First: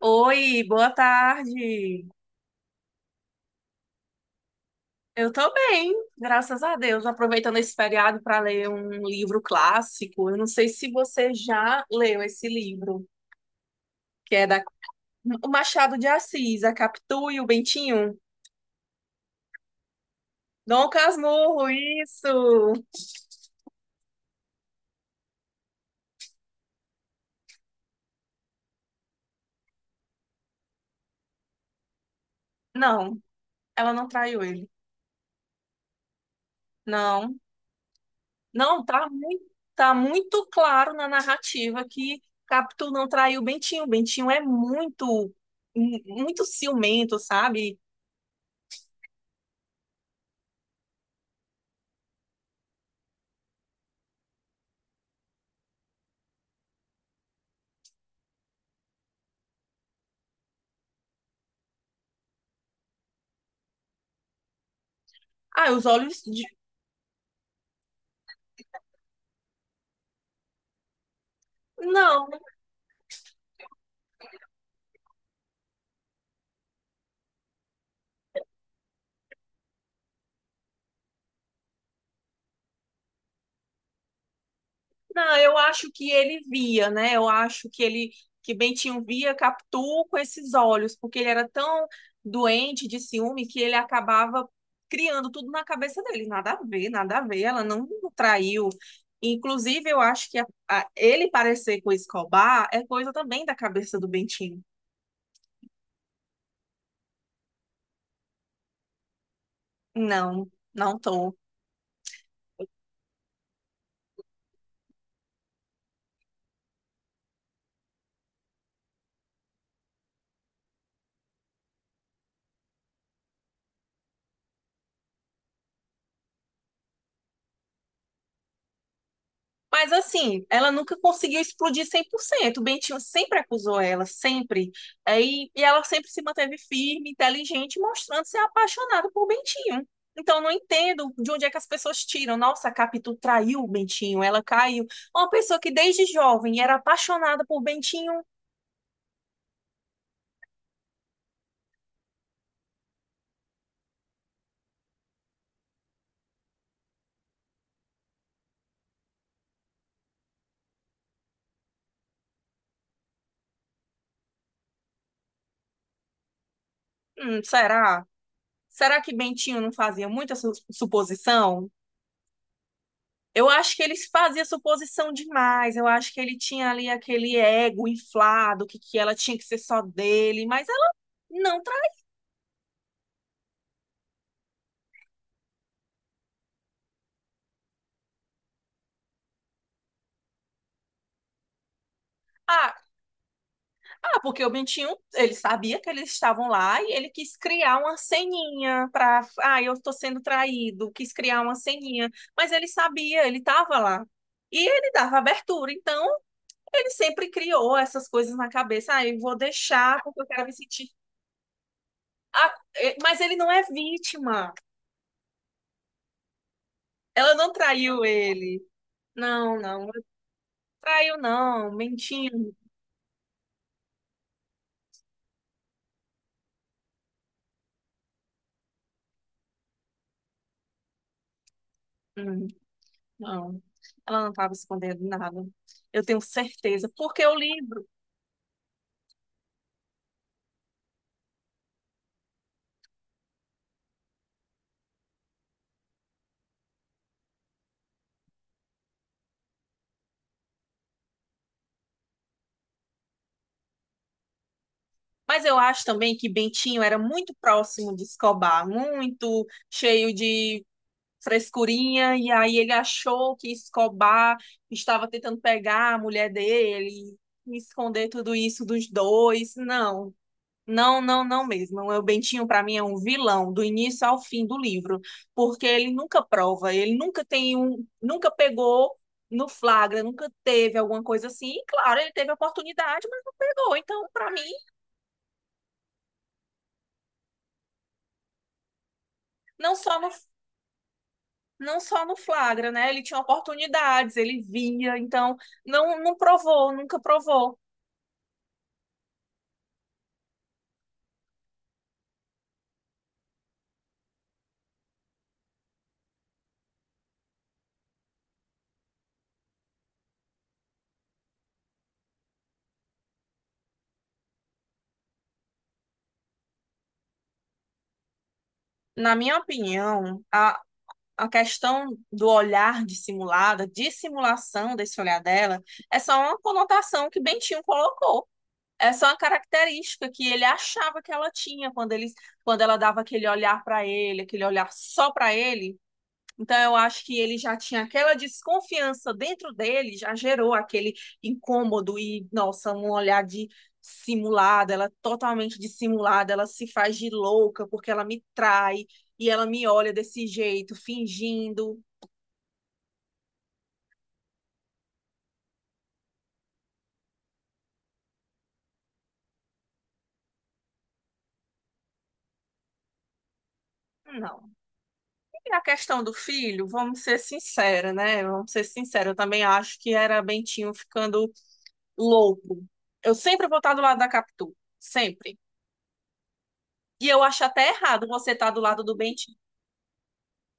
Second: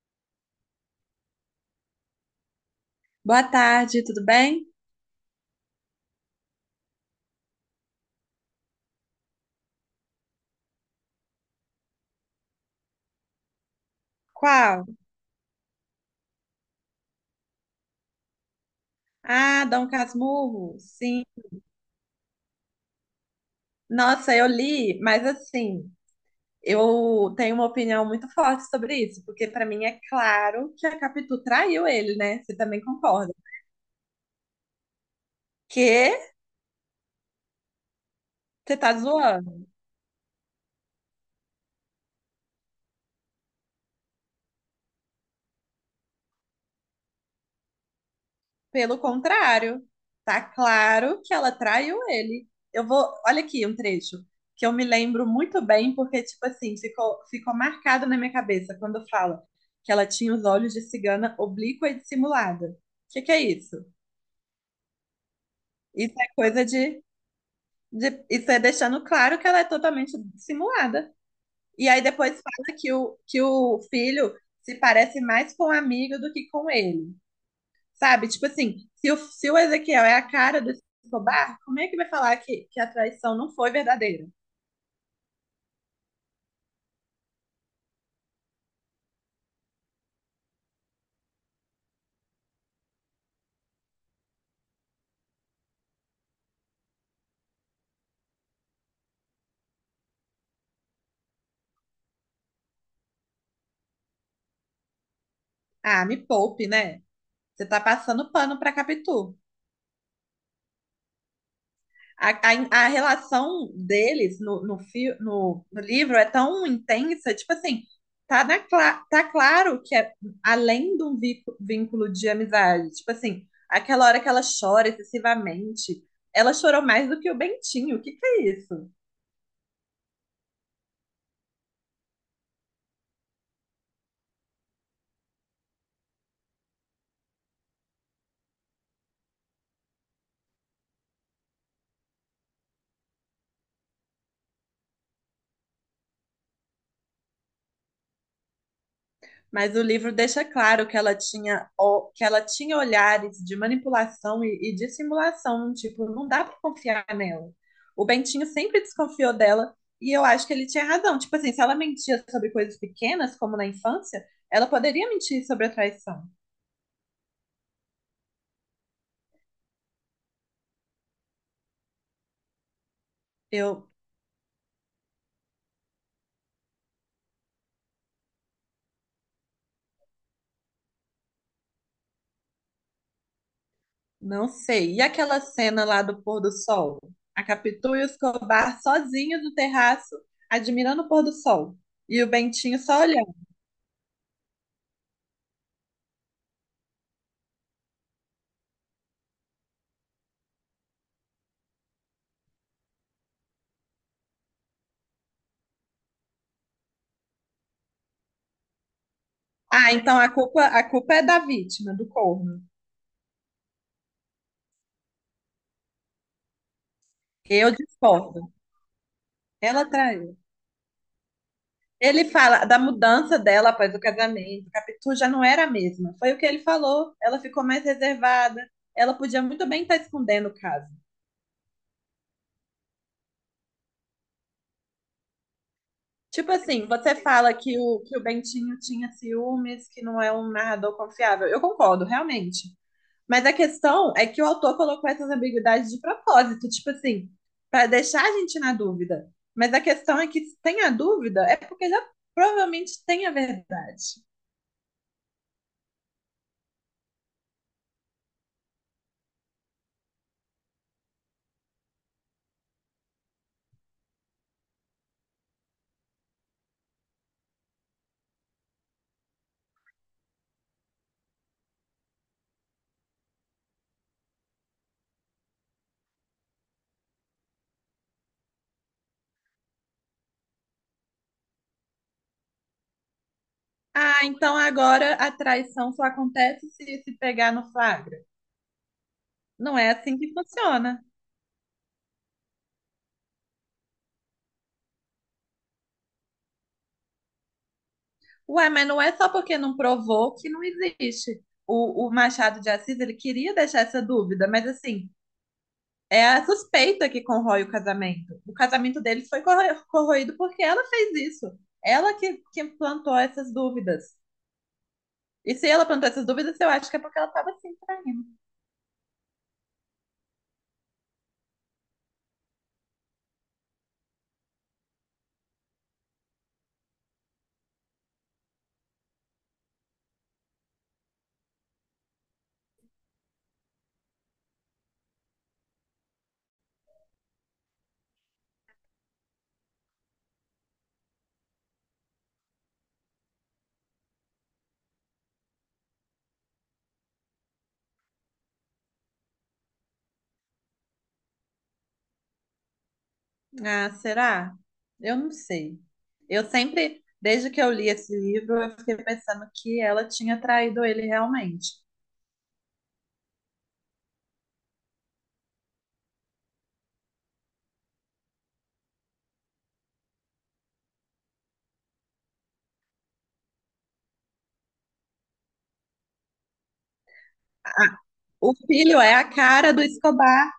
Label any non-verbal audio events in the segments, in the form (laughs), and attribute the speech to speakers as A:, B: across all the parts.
A: Oi, boa tarde.
B: Boa tarde, tudo bem?
A: Eu tô bem, graças a Deus. Aproveitando esse feriado para ler um livro clássico. Eu não sei se você já leu esse livro, que é da
B: Qual?
A: o Machado de Assis, A Capitu e o Bentinho.
B: Ah, Dom Casmurro,
A: Dom
B: sim.
A: Casmurro, isso.
B: Nossa, eu li, mas assim, eu tenho uma opinião muito forte sobre isso, porque pra mim é claro que a Capitu traiu ele, né? Você também
A: Não,
B: concorda?
A: ela não traiu ele.
B: Que?
A: Não,
B: Você
A: não,
B: tá
A: tá muito,
B: zoando?
A: tá muito claro na narrativa que Capitu não traiu o Bentinho. Bentinho é muito, muito ciumento, sabe?
B: Pelo contrário, tá claro que ela traiu ele. Eu vou, olha aqui um trecho que eu me lembro muito bem, porque, tipo assim, ficou marcado na minha cabeça quando fala que ela tinha os olhos de cigana oblíqua e dissimulada. O que que é isso?
A: Ah, os
B: Isso
A: olhos
B: é
A: de-
B: coisa Isso é deixando claro que ela é totalmente dissimulada. E aí
A: Não,
B: depois fala que o filho se parece mais com o amigo do que com ele. Sabe? Tipo assim, se o Ezequiel é a cara do Escobar, como é que vai falar que a traição não foi verdadeira?
A: não, eu acho que ele via, né? Eu acho que que Bentinho via Capitu com esses olhos, porque ele era tão doente de ciúme que ele acabava criando tudo na cabeça dele. Nada a ver, nada a ver, ela não traiu. Inclusive, eu acho que ele parecer com o Escobar é coisa também da cabeça do Bentinho.
B: Ah, me poupe, né? Você tá passando pano pra Capitu.
A: Não, não tô.
B: A, a relação deles no livro é tão intensa, tipo assim, tá claro que é além de um vínculo de amizade. Tipo assim, aquela hora que ela chora excessivamente, ela chorou mais do que o Bentinho. O que que é isso?
A: Mas assim, ela nunca conseguiu explodir 100%. O Bentinho sempre acusou ela, sempre. Aí E, e ela sempre se manteve firme, inteligente, mostrando ser apaixonada por Bentinho. Então, eu não entendo de onde é que as pessoas tiram. Nossa, a Capitu traiu o Bentinho, ela caiu. Uma pessoa que desde jovem era apaixonada por Bentinho.
B: Mas o livro deixa claro que ela tinha, que ela tinha olhares de manipulação e dissimulação, tipo, não dá pra confiar nela. O Bentinho sempre desconfiou dela e eu acho que ele tinha razão. Tipo assim, se ela mentia sobre coisas pequenas, como na infância, ela poderia mentir sobre a traição.
A: Será? Será que Bentinho não fazia muita suposição? Eu acho que
B: Eu
A: ele fazia suposição demais. Eu acho que ele tinha ali aquele ego inflado, que ela tinha que ser só dele, mas ela não tra...
B: não sei. E aquela cena lá do pôr do sol? A Capitu e o Escobar sozinhos no terraço, admirando o pôr do sol. E o
A: Ah,
B: Bentinho só olhando.
A: porque o Bentinho, ele sabia que eles estavam lá e ele quis criar uma ceninha para, ah, eu tô sendo traído, quis criar uma ceninha, mas ele sabia, ele estava lá. E ele dava abertura, então ele sempre criou essas coisas na cabeça. Ah, eu vou
B: Ah,
A: deixar
B: então
A: porque eu quero me
B: a
A: sentir.
B: culpa é da vítima, do
A: Ah,
B: corvo.
A: mas ele não é vítima. Ela não
B: Eu
A: traiu
B: discordo.
A: ele. Não, não,
B: Ela
A: não
B: traiu.
A: traiu, não,
B: Ele
A: mentindo.
B: fala da mudança dela após o casamento. Capitu já não era a mesma. Foi o que ele falou. Ela ficou mais reservada. Ela podia muito bem estar escondendo o caso.
A: Hum, Não, ela não estava escondendo nada. Eu tenho
B: Tipo assim,
A: certeza,
B: você
A: porque eu
B: fala
A: livro.
B: que o Bentinho tinha ciúmes, que não é um narrador confiável. Eu concordo, realmente. Mas a questão é que o autor colocou essas ambiguidades de propósito, tipo assim, para deixar a gente na dúvida. Mas a questão é que se tem a dúvida, é porque já provavelmente tem a verdade.
A: Mas eu acho também que Bentinho era muito próximo de Escobar, muito cheio de frescurinha, e aí ele achou que Escobar estava tentando pegar a mulher dele e esconder tudo isso dos dois. Não. Não, não mesmo. O Bentinho, para mim, é um vilão do início ao fim do livro, porque ele nunca prova, ele nunca tem um, nunca pegou no flagra, nunca teve alguma coisa assim. E claro, ele teve a oportunidade, mas não pegou. Então,
B: Ah,
A: para mim,
B: então agora a traição só acontece se se pegar no flagra.
A: não
B: Não é
A: só no,
B: assim que funciona.
A: não só no flagra, né? Ele tinha oportunidades, ele via, então não, não provou, nunca provou.
B: Ué, mas não é só porque não provou que não existe. O Machado de Assis, ele queria deixar essa dúvida, mas assim, é a suspeita que corrói o casamento. O casamento deles foi corroído porque ela fez isso. Ela que plantou essas dúvidas. E se ela plantou essas dúvidas, eu acho que é porque ela estava se traindo.
A: Na minha opinião, a questão do olhar dissimulado, dissimulação desse olhar dela, é só uma conotação que Bentinho colocou. É só uma característica que ele achava que ela tinha quando ele, quando ela dava aquele olhar para ele, aquele olhar só para ele, então, eu acho que ele já tinha aquela desconfiança dentro dele, já gerou aquele incômodo e, nossa, um olhar de simulada, ela é totalmente dissimulada, ela se faz de louca porque ela me trai e ela me olha desse jeito, fingindo.
B: Ah, será? Eu não sei. Eu sempre, desde que eu li esse livro, eu fiquei pensando que ela tinha traído ele realmente.
A: Não. E a questão do filho, vamos ser sinceros, né? Vamos ser sinceros, eu também acho que era Bentinho ficando louco. Eu sempre vou estar do lado da Capitu, sempre. E eu acho até
B: Ah,
A: errado você estar
B: o
A: do lado do
B: filho é a
A: Bentinho.
B: cara do Escobar,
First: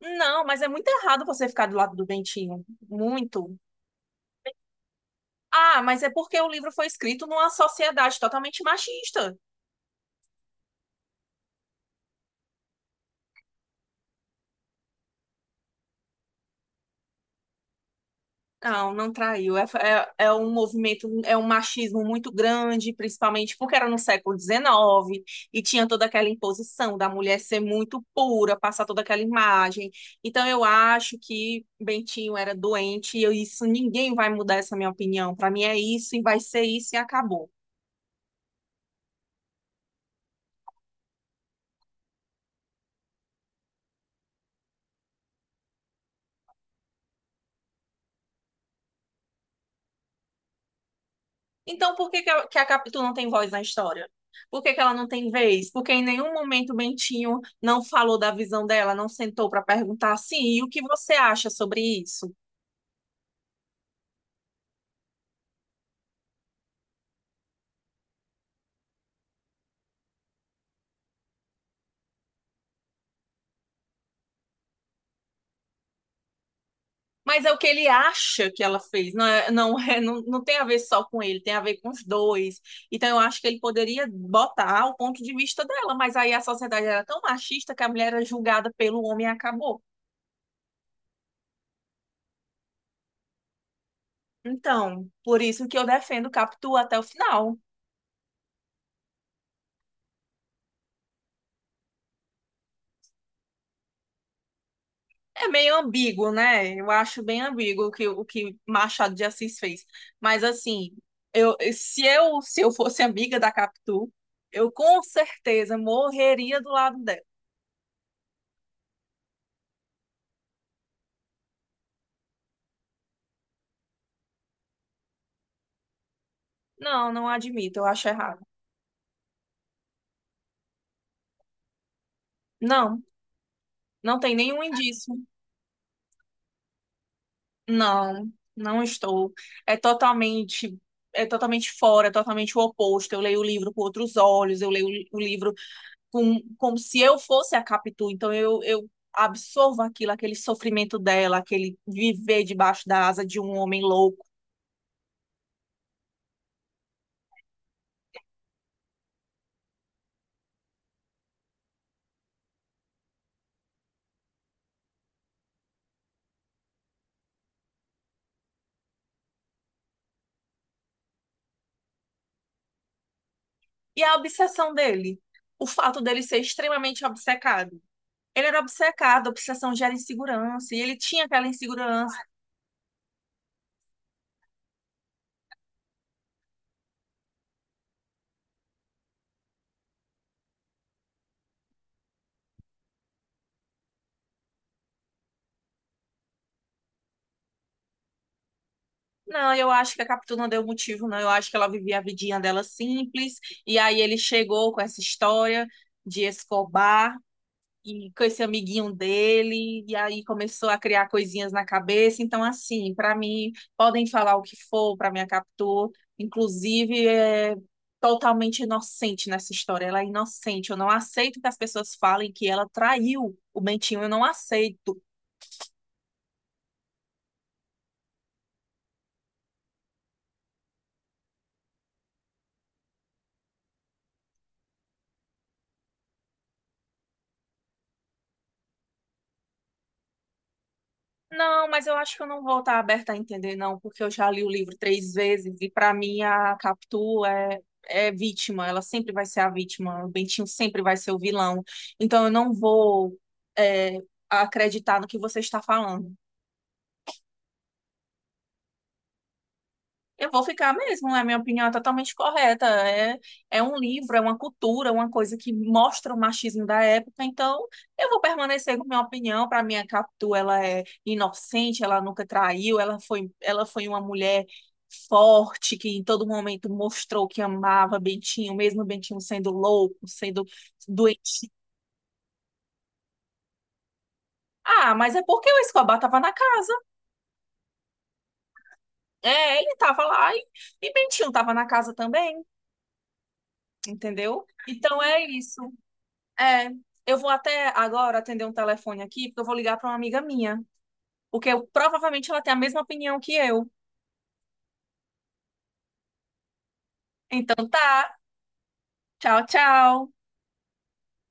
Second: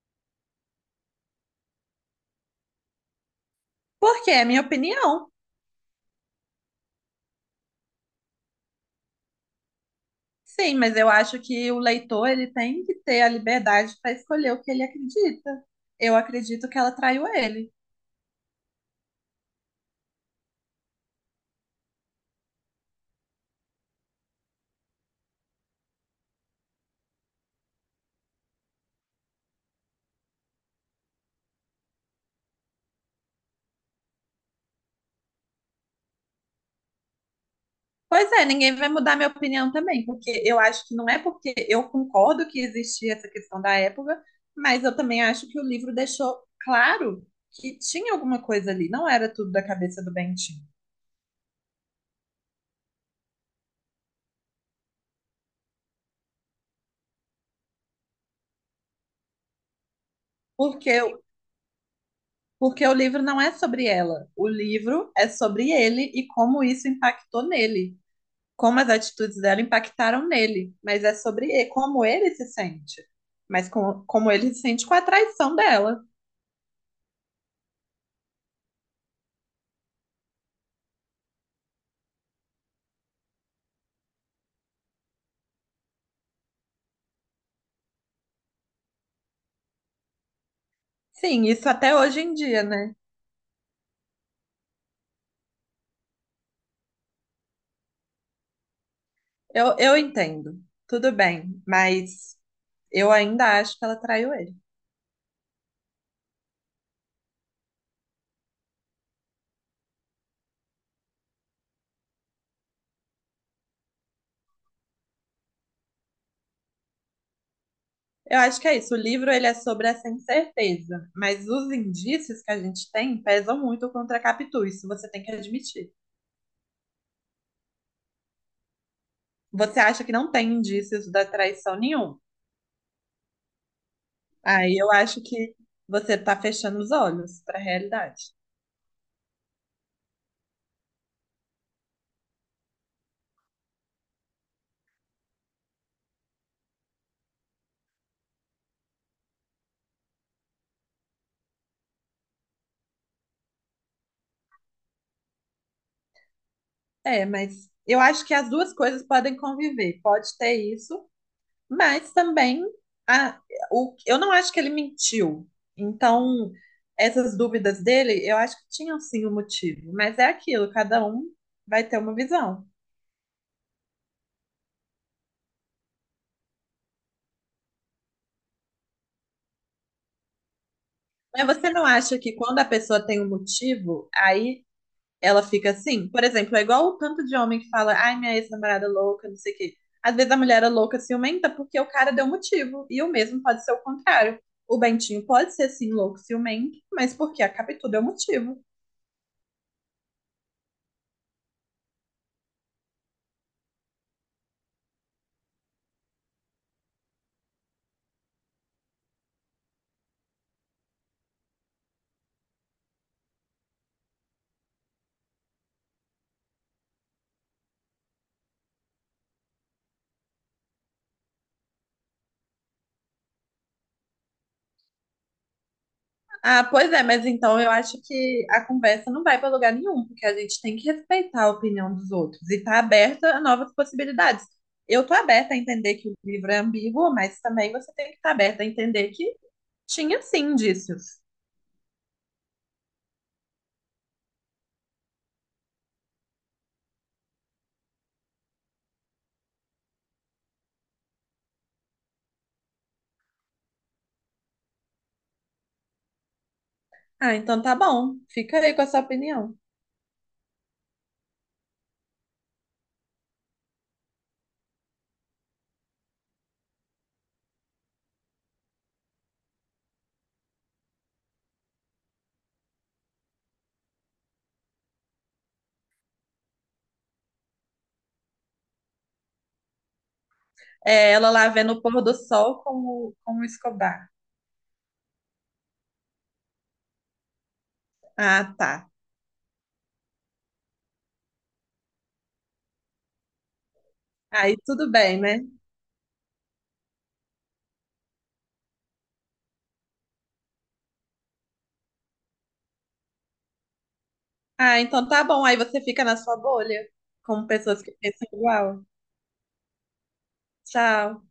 A: Não, mas é muito errado você ficar do lado do Bentinho. Muito.
B: porque é minha opinião.
A: Ah, mas é porque o livro foi escrito numa sociedade totalmente machista.
B: Sim, mas eu acho que o leitor ele tem que ter a liberdade para escolher o que ele acredita. Eu acredito que ela traiu ele.
A: Não, não traiu. É um movimento, é um machismo muito grande, principalmente porque era no século XIX e tinha toda aquela imposição da mulher ser muito pura, passar toda aquela imagem. Então eu acho que Bentinho era doente e isso ninguém vai mudar essa minha opinião. Para mim é isso e vai ser isso e acabou.
B: Pois é, ninguém vai mudar minha opinião também, porque eu acho que não é porque eu concordo que existia essa questão da época, mas eu também acho que o livro deixou claro que tinha alguma coisa ali, não era tudo da cabeça do Bentinho.
A: Então, por que que que a Capitu não tem voz na história? Por que que ela não tem vez? Porque em nenhum momento o Bentinho não falou da visão dela, não sentou para perguntar assim, e o que
B: Porque,
A: você acha sobre isso?
B: porque o livro não é sobre ela, o livro é sobre ele e como isso impactou nele, como as atitudes dela impactaram nele, mas é sobre como ele se sente, mas como ele se sente com a traição dela.
A: Mas é o que ele acha que ela fez, não, é, não, (laughs) é, não, não tem a ver só com ele, tem a ver com os dois. Então eu acho que ele poderia botar o ponto de vista dela, mas aí a sociedade era tão machista que a mulher era julgada pelo homem e acabou.
B: Sim, isso até hoje em dia, né?
A: Então, por isso que eu defendo Capitu até o final.
B: Eu entendo, tudo bem, mas eu ainda acho que ela traiu ele.
A: É meio ambíguo, né? Eu acho bem ambíguo o que Machado de Assis fez. Mas assim, se eu fosse amiga da Capitu, eu com certeza morreria do lado dela.
B: Eu acho que é isso. O livro ele é sobre essa incerteza, mas os indícios que a gente tem pesam muito contra a Capitu, isso você tem que admitir.
A: Não, não admito, eu acho errado.
B: Você acha que não tem indícios da traição nenhum.
A: Não, não tem nenhum
B: Aí eu
A: indício.
B: acho que você está fechando os olhos para a
A: Não,
B: realidade.
A: não estou. É totalmente, é totalmente fora, é totalmente o oposto. Eu leio o livro com outros olhos, eu leio o livro com, como se eu fosse a Capitu. Então eu absorvo aquilo, aquele sofrimento dela, aquele viver debaixo da asa de um homem louco.
B: É, mas eu acho que as duas coisas podem conviver. Pode ter isso, mas também a, o, eu não acho que ele mentiu. Então, essas dúvidas dele, eu acho que tinham sim um motivo. Mas é aquilo, cada um vai ter uma visão.
A: E a obsessão dele, o fato dele ser extremamente obcecado. Ele era obcecado, a obsessão gera insegurança, e ele tinha
B: Mas
A: aquela
B: você não
A: insegurança.
B: acha que quando a pessoa tem um motivo, aí ela fica assim? Por exemplo, é igual o tanto de homem que fala, ai, minha ex-namorada é louca, não sei o quê. Às vezes a mulher é louca, ciumenta, porque o cara deu motivo. E o mesmo pode ser o contrário. O Bentinho pode ser sim louco, ciumento, mas porque a Capitu deu motivo.
A: Não, eu acho que a Capitu não deu motivo, não. Eu acho que ela vivia a vidinha dela simples, e aí ele chegou com essa história de Escobar, e com esse amiguinho dele, e aí começou a criar coisinhas na cabeça. Então, assim, para mim, podem falar o que for para minha Capitu, inclusive é totalmente inocente nessa história. Ela é inocente. Eu não aceito que as pessoas falem que ela traiu o Bentinho, eu não aceito.
B: Ah, pois é, mas então eu acho que a conversa não vai para lugar nenhum, porque a gente tem que respeitar a opinião dos outros e estar aberta a novas possibilidades. Eu tô aberta a entender que o livro é ambíguo, mas também você tem que estar aberta a entender que tinha sim indícios.
A: Não, mas eu acho que eu não vou estar aberta a entender, não, porque eu já li o livro 3 vezes e para mim a Capitu é vítima, ela sempre vai ser a vítima, o Bentinho sempre vai ser o vilão. Então eu não vou é, acreditar no que você está falando.
B: Ah, então tá bom, fica aí com a sua opinião.
A: Eu vou ficar mesmo, né? Minha opinião é totalmente correta. É, é um livro, é uma cultura, uma coisa que mostra o machismo da época. Então, eu vou permanecer com minha opinião. Para mim, a Capitu, ela é inocente, ela nunca traiu, ela foi uma mulher forte, que em todo momento mostrou que amava Bentinho, mesmo Bentinho sendo louco, sendo
B: É, ela
A: doente.
B: lá vendo o pôr do sol com o Escobar.
A: Ah, mas é porque o Escobar estava na casa.
B: Ah, tá.
A: É, ele estava e Bentinho estava na casa também, entendeu?
B: Aí tudo
A: Então
B: bem,
A: é
B: né?
A: isso. É, eu vou até agora atender um telefone aqui, porque eu vou ligar para uma amiga minha, porque provavelmente ela tem a mesma opinião que eu.
B: Ah, então tá bom, aí você fica na sua bolha, com
A: Então
B: pessoas que
A: tá,
B: pensam igual.
A: tchau, tchau.
B: Tchau.